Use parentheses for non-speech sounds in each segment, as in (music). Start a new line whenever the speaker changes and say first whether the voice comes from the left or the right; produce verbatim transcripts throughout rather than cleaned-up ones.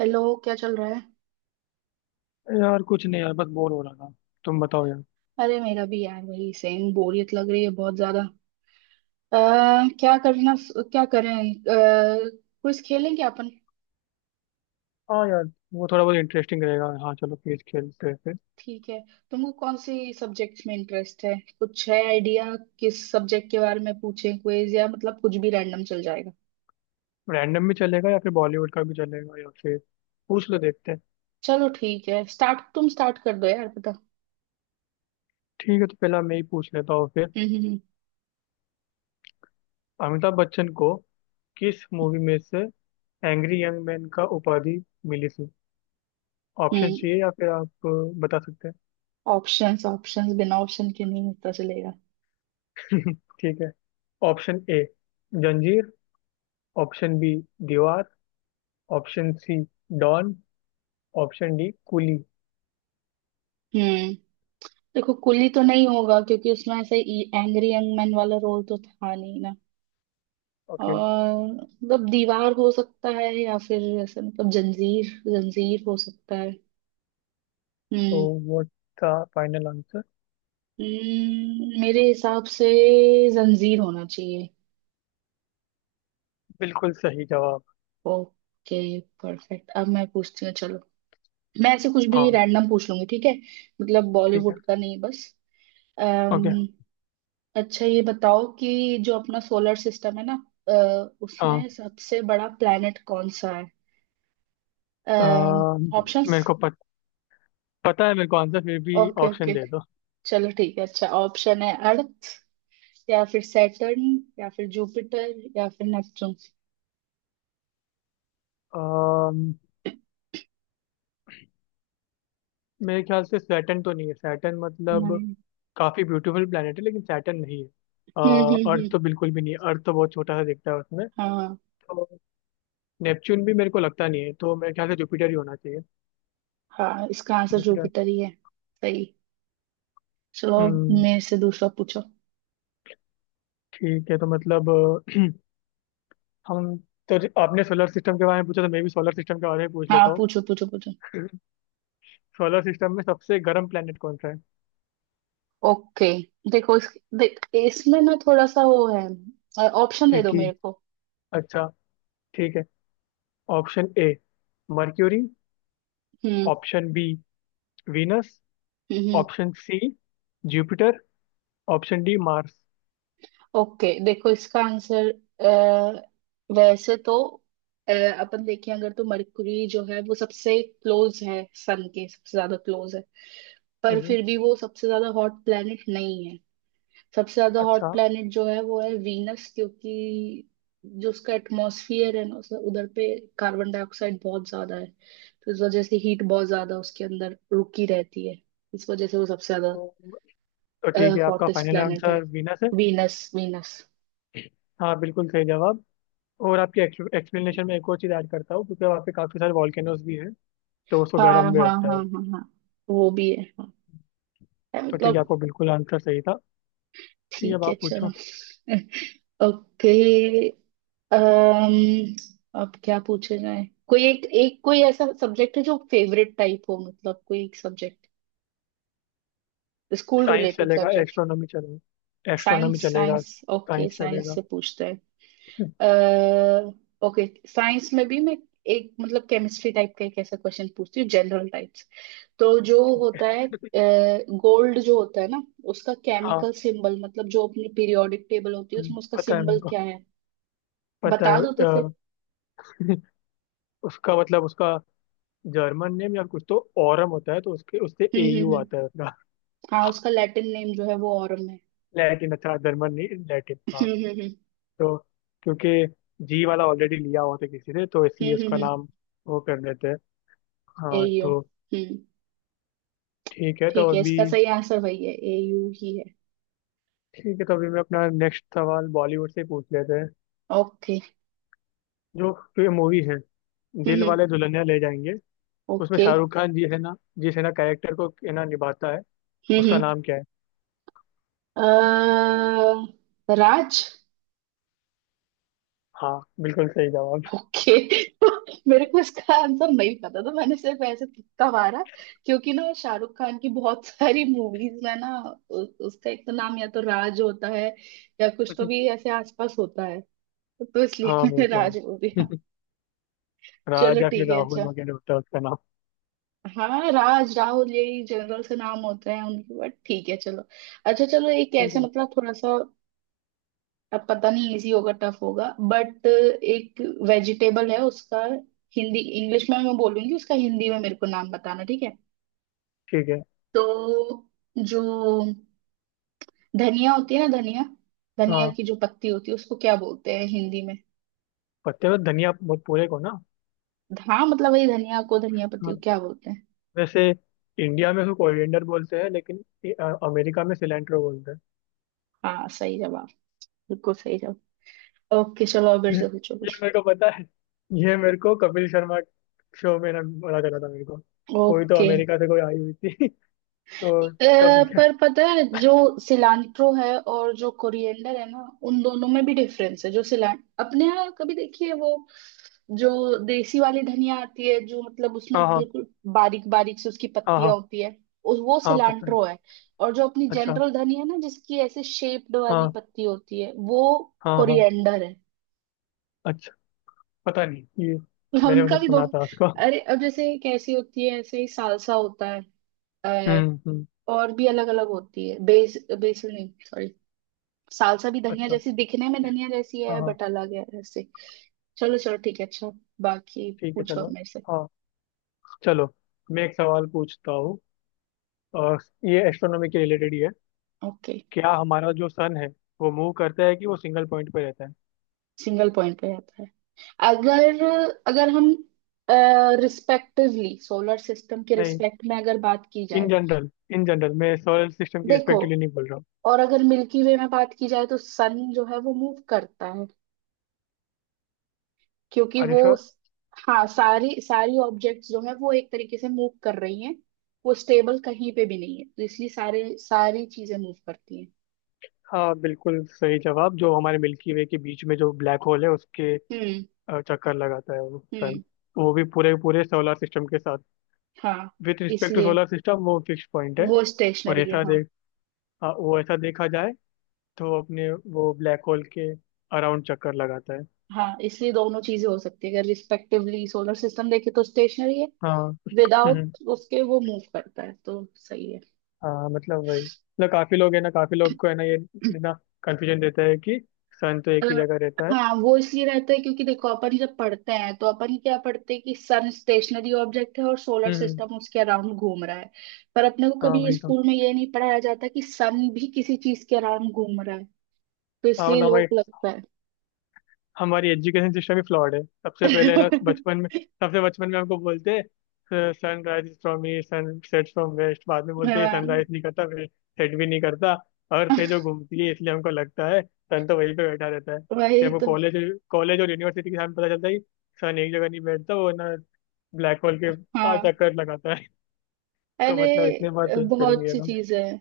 right: Hello. क्या चल रहा है।
left: यार कुछ नहीं यार, बस बोर हो रहा था। तुम बताओ यार।
right: अरे मेरा भी यार वही सेम बोरियत लग रही है बहुत ज्यादा। अह, क्या करना। क्या करें। क्विज खेलें क्या अपन।
left: हाँ यार, वो थोड़ा बहुत इंटरेस्टिंग रहेगा। हाँ चलो क्विज खेलते हैं फिर।
right: ठीक है। तुमको कौन सी सब्जेक्ट्स में इंटरेस्ट है, कुछ है आइडिया? किस सब्जेक्ट के बारे में पूछें क्विज, या मतलब कुछ भी रैंडम चल जाएगा।
left: रैंडम भी चलेगा, या फिर बॉलीवुड का भी चलेगा, या फिर पूछ लो, देखते हैं।
right: चलो ठीक है, स्टार्ट तुम स्टार्ट कर दो यार पता।
left: ठीक है, तो पहला मैं ही पूछ लेता हूँ फिर।
right: हम्म, हम्म,
left: अमिताभ बच्चन को किस मूवी में से एंग्री यंग मैन का उपाधि मिली थी? ऑप्शन
right: हम्म।
left: चाहिए या फिर आप अ, बता सकते
right: ऑप्शंस, ऑप्शंस, बिना ऑप्शन के नहीं पता चलेगा।
left: हैं? (laughs) ठीक है। Option A Zanjeer. Option B Deewaar. Option C Don. Option D Coolie.
right: हम्म। देखो, कुली तो नहीं होगा क्योंकि उसमें ऐसे एंग्री यंग मैन वाला रोल तो था नहीं ना।
left: ओके।
right: और मतलब दीवार हो सकता है, या फिर ऐसा मतलब जंजीर। जंजीर हो सकता है।
left: तो
right: हम्म।
left: वो था फाइनल आंसर?
right: हम्म, मेरे हिसाब से जंजीर होना चाहिए।
left: बिल्कुल सही जवाब।
right: Okay perfect. अब मैं पूछती हूँ, चलो। मैं ऐसे कुछ भी
left: हाँ
right: रैंडम पूछ लूंगी, ठीक है। मतलब
left: ठीक है।
right: बॉलीवुड का नहीं बस।
left: ओके।
right: अम्म अच्छा ये बताओ कि जो अपना सोलर सिस्टम है ना, अ,
left: हाँ।
right: उसमें सबसे बड़ा प्लेनेट कौन सा है?
left: अम, मेरे
right: ऑप्शंस?
left: को पत, पता है मेरे को आंसर फिर भी।
right: ओके,
left: ऑप्शन
right: ओके,
left: दे दो।
right: चलो ठीक है। अच्छा, ऑप्शन है अर्थ, या फिर सैटर्न, या फिर जुपिटर, या फिर नेपच्यून।
left: अम, मेरे ख्याल से सैटर्न तो नहीं है, सैटर्न मतलब
right: नहीं।
left: काफी ब्यूटीफुल प्लेनेट है लेकिन सैटर्न नहीं है।
right: हम्म, हम्म,
left: अर्थ
right: हम्म।
left: तो बिल्कुल भी नहीं है, अर्थ तो बहुत छोटा सा दिखता है उसमें।
right: हाँ,
left: तो नेपच्यून भी मेरे को लगता नहीं है, तो मेरे ख्याल से जुपिटर ही होना चाहिए।
right: हाँ इसका आंसर
left: जुपिटर।
right: जुपिटर ही है। सही। चलो।
left: हम्म।
right: मेरे से दूसरा पूछो।
left: ठीक है, तो मतलब अ, हम तो आपने सोलर सिस्टम के बारे में पूछा, तो मैं भी सोलर सिस्टम के बारे में पूछ
right: हाँ
left: लेता हूँ।
right: पूछो, पूछो, पूछो।
left: सोलर सिस्टम में सबसे गर्म प्लेनेट कौन सा है?
right: ओके। देखो इस, देख, इसमें ना थोड़ा सा वो है, ऑप्शन दे दो
left: ठीक है।
right: मेरे को।
left: अच्छा। ठीक है। Option A Mercury.
right: Hmm,
left: option B Venus.
right: Hmm.
left: Option C Jupiter. Option D Mars.
right: Okay देखो इसका आंसर, अ, वैसे तो, अ, अपन देखें अगर तो मरकरी जो है वो सबसे क्लोज है, सन के सबसे ज्यादा क्लोज है। पर
left: हम्म,
right: फिर भी वो सबसे ज्यादा हॉट प्लैनेट नहीं है। सबसे ज्यादा हॉट
left: अच्छा।
right: प्लैनेट जो है वो है वीनस, क्योंकि जो उसका एटमॉस्फियर है ना उस- उधर पे कार्बन डाइऑक्साइड बहुत ज्यादा है, तो इस वजह से हीट बहुत ज्यादा उसके अंदर रुकी रहती है। इस वजह से वो सबसे ज्यादा
left: तो तो ठीक है, आपका
right: हॉटेस्ट
left: फाइनल
right: प्लैनेट है।
left: आंसर वीनस है?
right: Venus, Venus.
left: हाँ बिल्कुल सही जवाब। और आपके एक्सप्लेनेशन में एक और चीज़ ऐड करता हूँ क्योंकि वहाँ पे काफ़ी सारे वॉल्केनोज भी हैं, तो उसको
right: हाँ,
left: गर्म भी
right: हाँ,
left: होता है।
right: हाँ, हाँ, हाँ, वो भी है हाँ। है,
left: तो ठीक है,
right: मतलब।
left: आपको बिल्कुल आंसर सही था। ठीक है, अब
right: ठीक है
left: आप
right: चलो।
left: पूछो।
right: (laughs) ओके। अम्म अब क्या पूछे जाए, कोई एक एक कोई ऐसा सब्जेक्ट है जो फेवरेट टाइप हो, मतलब कोई एक सब्जेक्ट, स्कूल
left: साइंस
right: रिलेटेड
left: चलेगा,
right: सब्जेक्ट।
left: एस्ट्रोनॉमी चलेगा,
right: साइंस
left: एस्ट्रोनॉमी चलेगा,
right: साइंस, ओके
left: साइंस
right: साइंस
left: चलेगा।
right: से पूछते हैं। ओके साइंस में भी मैं एक मतलब केमिस्ट्री टाइप का एक ऐसा क्वेश्चन पूछती हूँ, जनरल टाइप्स। तो जो होता है, गोल्ड जो होता है ना, उसका
left: हाँ।
right: केमिकल सिंबल, मतलब जो अपनी पीरियोडिक टेबल होती है
left: हम्म,
right: उसमें उसका
left: पता है मेरे
right: सिंबल
left: को,
right: क्या है?
left: पता
right: बता
left: है
right: दो तो
left: अ,
right: फिर।
left: उसका मतलब उसका जर्मन नेम या कुछ तो ओरम होता है, तो उसके उससे
right: हम्म, हम्म,
left: एयू
right: हम्म।
left: आता है उसका।
right: हाँ, उसका लैटिन नेम जो है वो ऑरम है।
left: लैटिन, अच्छा। जर्मन नहीं, लैटिन।
right: (laughs)
left: हाँ।
right: हम्म, हम्म,
left: तो क्योंकि जी वाला ऑलरेडी लिया हुआ था किसी ने, तो
right: हम्म,
left: इसलिए
right: हम्म,
left: उसका
right: हम्म।
left: नाम वो कर देते हैं। हाँ।
right: एयू।
left: तो
right: हम्म।
left: ठीक है तो
right: ठीक है,
left: अभी
right: इसका सही आंसर वही है, एयू ही है।
left: ठीक है, तो अभी मैं अपना नेक्स्ट सवाल बॉलीवुड से ही पूछ लेते हैं।
right: ओके,
left: जो तो मूवी है
right: हम्म,
left: दिल
right: हम्म,
left: वाले दुल्हनिया ले जाएंगे, उसमें
right: ओके, हम्म।
left: शाहरुख खान जी है ना, जिस है ना कैरेक्टर को है ना निभाता है,
right: okay,
left: उसका
right: हम्म,
left: नाम क्या है?
right: अह, राज।
left: हाँ बिल्कुल सही जवाब।
right: ओके। (laughs) मेरे को इसका आंसर नहीं पता था, मैंने सिर्फ ऐसे तुक्का मारा। क्योंकि ना शाहरुख खान की बहुत (laughs) सारी मूवीज में ना, उ, उसका एक तो नाम या तो राज होता है, या कुछ तो भी ऐसे आसपास होता है। तो इसलिए
left: हाँ
right: (laughs)
left: वो
right: मैंने
left: तो
right: राज बोल
left: है।
right: दिया।
left: (laughs)
right: चलो
left: राज या फिर
right: ठीक है, अच्छा।
left: राहुल वगैरह होता है उसका नाम।
right: हाँ, राज राहुल यही जनरल से नाम होते हैं उनके, बट ठीक है चलो। अच्छा चलो, एक
left: ठीक
right: ऐसे
left: है।
right: मतलब थोड़ा सा, अब पता नहीं इजी होगा टफ होगा, बट एक वेजिटेबल है, उसका हिंदी, इंग्लिश में मैं बोलूंगी, उसका हिंदी में मेरे को नाम बताना, ठीक है।
left: ठीक है।
right: तो जो धनिया होती है ना, धनिया, धनिया
left: हाँ।
right: की जो पत्ती होती है उसको क्या बोलते हैं हिंदी में?
left: पत्ते में धनिया बहुत पूरे को ना।
right: हाँ मतलब वही धनिया को, धनिया पत्ती को
left: हाँ,
right: क्या बोलते हैं?
left: वैसे इंडिया में उसको कोरिएंडर बोलते हैं, लेकिन ये, अ, अमेरिका में सिलेंट्रो बोलते हैं।
right: हाँ सही जवाब। बिल्कुल सही जवाब। ओके चलो, अब मेरे
left: ये
right: से पूछो
left: ये
right: कुछ।
left: मेरे को पता है। ये मेरे को कपिल शर्मा शो में ना बोला चला था मेरे को। कोई तो
right: ओके।
left: अमेरिका से कोई आई हुई थी। (laughs)
right: अ,
left: तो सब।
right: पर पता है जो सिलांट्रो है और जो कोरिएंडर है ना, उन दोनों में भी डिफरेंस है। जो सिलान अपने यहाँ कभी देखिए वो, जो देसी वाली धनिया आती है जो मतलब
left: हाँ
right: उसमें
left: हाँ।
right: बिल्कुल बारीक बारीक से उसकी
left: हाँ
right: पत्तियां
left: हाँ।
right: होती है, उस- वो
left: हाँ पता है।
right: सिलांट्रो है। और जो अपनी
left: अच्छा।
right: जनरल धनिया है ना, जिसकी ऐसे शेप्ड वाली
left: हाँ
right: पत्ती होती है वो
left: हाँ हाँ।
right: कोरिएंडर है।
left: अच्छा, पता नहीं ये,
right: (laughs)
left: मैंने उन्हें
right: उनका भी दो।
left: सुना था उसको।
right: अरे अब जैसे कैसी होती है ऐसे ही सालसा होता है। अ,
left: हम्म हम्म।
right: और भी अलग अलग होती है, बेस बेसिल नहीं। सालसा भी धनिया
left: अच्छा।
right: जैसी, दिखने में धनिया जैसी
left: हाँ
right: है
left: हाँ।
right: बट अलग है ऐसे। चलो चलो ठीक है, अच्छा। बाकी
left: ठीक है,
right: पूछो अब
left: चलो।
right: मेरे से।
left: हाँ चलो। मैं एक सवाल पूछता हूँ। अ, ये एस्ट्रोनॉमी के रिलेटेड ही है।
right: ओके।
left: क्या हमारा जो सन है वो मूव करता है कि वो सिंगल पॉइंट पे रहता है?
right: सिंगल पॉइंट पे आता है? अगर अगर हम रिस्पेक्टिवली सोलर सिस्टम के
left: नहीं।
right: रिस्पेक्ट में अगर बात की
left: इन
right: जाए।
left: जनरल इन जनरल मैं सोलर सिस्टम के
right: देखो,
left: रिस्पेक्टिवली नहीं बोल रहा हूँ।
right: और अगर मिल्की वे में बात की जाए तो सन जो है वो मूव करता है, क्योंकि
left: अरे
right: वो,
left: श्योर।
right: हाँ सारी सारी ऑब्जेक्ट्स जो है वो एक तरीके से मूव कर रही हैं। वो स्टेबल कहीं पे भी नहीं है, तो इसलिए सारे सारी चीजें मूव करती हैं।
left: हाँ बिल्कुल सही जवाब। जो हमारे मिल्की वे के बीच में जो ब्लैक होल है, उसके
right: हम्म,
left: अ, चक्कर लगाता है वो सन।
right: हम्म।
left: वो भी पूरे पूरे सोलर सिस्टम के साथ।
right: हाँ
left: विथ रिस्पेक्ट टू
right: इसलिए
left: सोलर सिस्टम वो फिक्स पॉइंट है।
right: वो
left: और
right: स्टेशनरी है,
left: ऐसा
right: हाँ।
left: देख हाँ, वो ऐसा देखा जाए, तो अपने वो ब्लैक होल के अराउंड चक्कर लगाता है।
right: हाँ इसलिए दोनों चीजें हो सकती है, अगर रिस्पेक्टिवली सोलर सिस्टम देखे तो स्टेशनरी है,
left: हाँ। हम्म।
right: विदाउट उसके वो मूव करता है, तो सही है।
left: हाँ मतलब वही, मतलब काफी लोग है ना, काफी लोग को है ना, ये
right: (clears throat)
left: ना कंफ्यूजन देता है कि सन तो
right: अ,
left: एक ही जगह रहता है।
right: हाँ वो इसलिए रहता है क्योंकि देखो, अपन जब पढ़ते हैं तो अपन क्या पढ़ते हैं कि सन स्टेशनरी ऑब्जेक्ट है और सोलर
left: हम्म।
right: सिस्टम उसके अराउंड घूम रहा है। पर अपने को
left: हाँ
right: कभी
left: वही तो।
right: स्कूल में ये नहीं पढ़ाया जाता कि सन भी किसी चीज के अराउंड घूम रहा है, तो
left: हाँ
right: इसलिए
left: मतलब हमारी
right: लोग लगता है।
left: हमारी एजुकेशन सिस्टम ही फ्लॉड है, सबसे पहले ना बचपन में।
right: (laughs)
left: सबसे बचपन में हमको बोलते हैं sunrise is from east, sunset from west. बाद में बोलते हैं
right: हाँ
left: सनराइज नहीं करता, सेट भी नहीं करता, अर्थ है जो
right: (laughs)
left: घूमती है, इसलिए हमको लगता है सन तो वहीं पे बैठा रहता है। फिर
right: वही
left: हमको
right: तो।
left: कॉलेज कॉलेज और यूनिवर्सिटी के सामने पता चलता है कि सन एक जगह नहीं बैठता, वो ना ब्लैक होल के चार
right: हाँ,
left: चक्कर लगाता है। (laughs) तो
right: अरे,
left: मतलब इतने बार
right: अ,
left: चेंज करेंगे
right: बहुत
left: ये
right: सी
left: लोग।
right: चीजें हैं।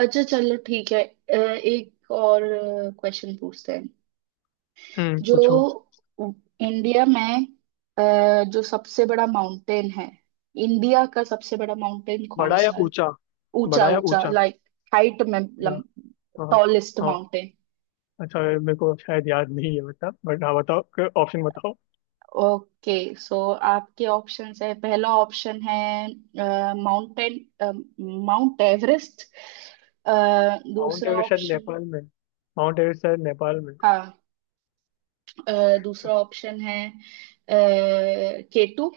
right: अच्छा चलो ठीक है, अ, एक और क्वेश्चन पूछते हैं।
left: हम्म,
right: जो
left: पूछो।
right: इंडिया में, अ, जो सबसे बड़ा माउंटेन है, इंडिया का सबसे बड़ा माउंटेन कौन
left: बड़ा या
right: सा है?
left: ऊंचा?
right: ऊंचा,
left: बड़ा या
right: ऊंचा
left: ऊंचा?
right: लाइक, हाइट में,
left: या हाँ।
right: टॉलेस्ट
left: हाँ।
right: माउंटेन।
left: अच्छा ये मेरे को शायद याद नहीं है, बता बट हाँ बताओ, ऑप्शन बताओ।
right: ओके, सो आपके ऑप्शंस है, पहला ऑप्शन है माउंटेन, माउंट एवरेस्ट।
left: माउंट
right: दूसरा
left: एवरेस्ट शायद
right: ऑप्शन,
left: नेपाल में है। माउंट एवरेस्ट शायद नेपाल में।
right: हाँ, अ, दूसरा ऑप्शन है केटू।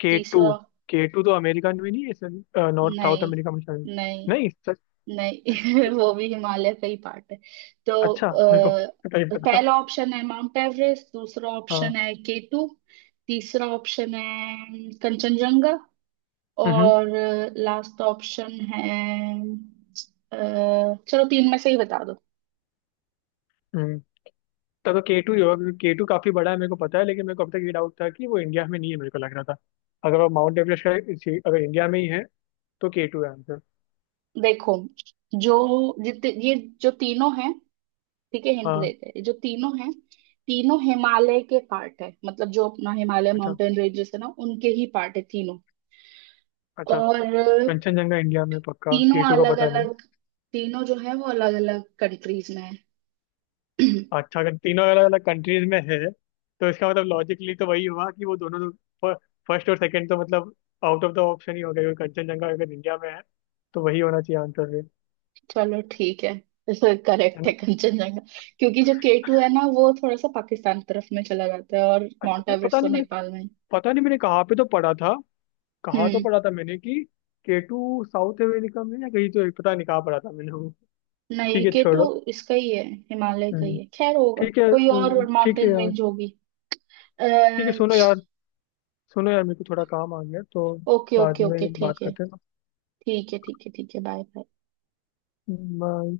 left: के
right: तीसरा,
left: टू। के टू तो अमेरिका में नहीं है, नॉर्थ साउथ
right: नहीं,
left: अमेरिका में शायद।
right: नहीं,
left: नहीं, सच?
right: नहीं,
left: सच-
right: (laughs) वो भी हिमालय का ही पार्ट है। तो
left: अच्छा मेरे को नहीं
right: अ,
left: पता।
right: पहला ऑप्शन है माउंट एवरेस्ट, दूसरा ऑप्शन
left: हाँ।
right: है केटू, तीसरा ऑप्शन है कंचनजंगा,
left: हम्म
right: और लास्ट ऑप्शन है, अ, चलो तीन में से ही बता दो।
left: हम्म। तब तो के टू ही होगा क्योंकि के टू काफी बड़ा है मेरे को पता है, लेकिन मेरे को अब तक ये डाउट था कि वो इंडिया में नहीं है, मेरे को लग रहा था। अगर वो माउंट एवरेस्ट का इसी- अगर इंडिया में ही है तो के टू है आंसर।
right: देखो, जो जितने ये जो तीनों हैं, ठीक है हिंट
left: हाँ।
right: देते हैं, ये जो तीनों हैं, तीनों हिमालय के पार्ट है, मतलब जो अपना हिमालय
left: अच्छा।
right: माउंटेन रेंजेस है ना उनके ही पार्ट है तीनों।
left: अच्छा
right: और
left: कंचनजंगा इंडिया में पक्का,
right: तीनों
left: के टू का
right: अलग
left: पता नहीं।
right: अलग, तीनों जो है वो अलग अलग कंट्रीज में है। (clears throat)
left: अच्छा, अगर तीनों अलग अलग कंट्रीज में है, तो इसका मतलब लॉजिकली तो वही हुआ कि वो दोनों, फर्स्ट और सेकंड, तो मतलब आउट ऑफ द ऑप्शन ही हो गया, क्योंकि कंचनजंगा अगर इंडिया में है तो वही होना चाहिए आंसर फिर।
right: चलो ठीक है, तो
left: है
right: करेक्ट है
left: ना?
right: कंचनजंगा। क्योंकि जो के टू है ना वो थोड़ा सा पाकिस्तान तरफ में चला जाता है, और
left: अच्छा,
right: माउंट
left: तो
right: एवरेस्ट
left: पता
right: तो
left: नहीं मैंने
right: नेपाल में है।
left: पता नहीं मैंने कहाँ पे तो पढ़ा था, कहाँ तो
right: हम्म।
left: पढ़ा था मैंने कि केटू साउथ अमेरिका में या कहीं, तो पता नहीं कहाँ पढ़ा था मैंने वो।
right: नहीं,
left: ठीक है
right: के टू
left: छोड़ो।
right: इसका ही है, हिमालय का ही
left: हम्म,
right: है। खैर होगा,
left: ठीक है।
right: कोई
left: हम्म,
right: और
left: ठीक है
right: माउंटेन
left: यार।
right: रेंज होगी। अ,
left: ठीक है, सुनो यार सुनो यार मेरे को थोड़ा काम आ गया, तो
right: ओके,
left: बाद
right: ओके, ओके,
left: में बात
right: ठीक है,
left: करते हैं ना।
right: ठीक है, ठीक है, ठीक है, बाय बाय।
left: हम्म, बाय।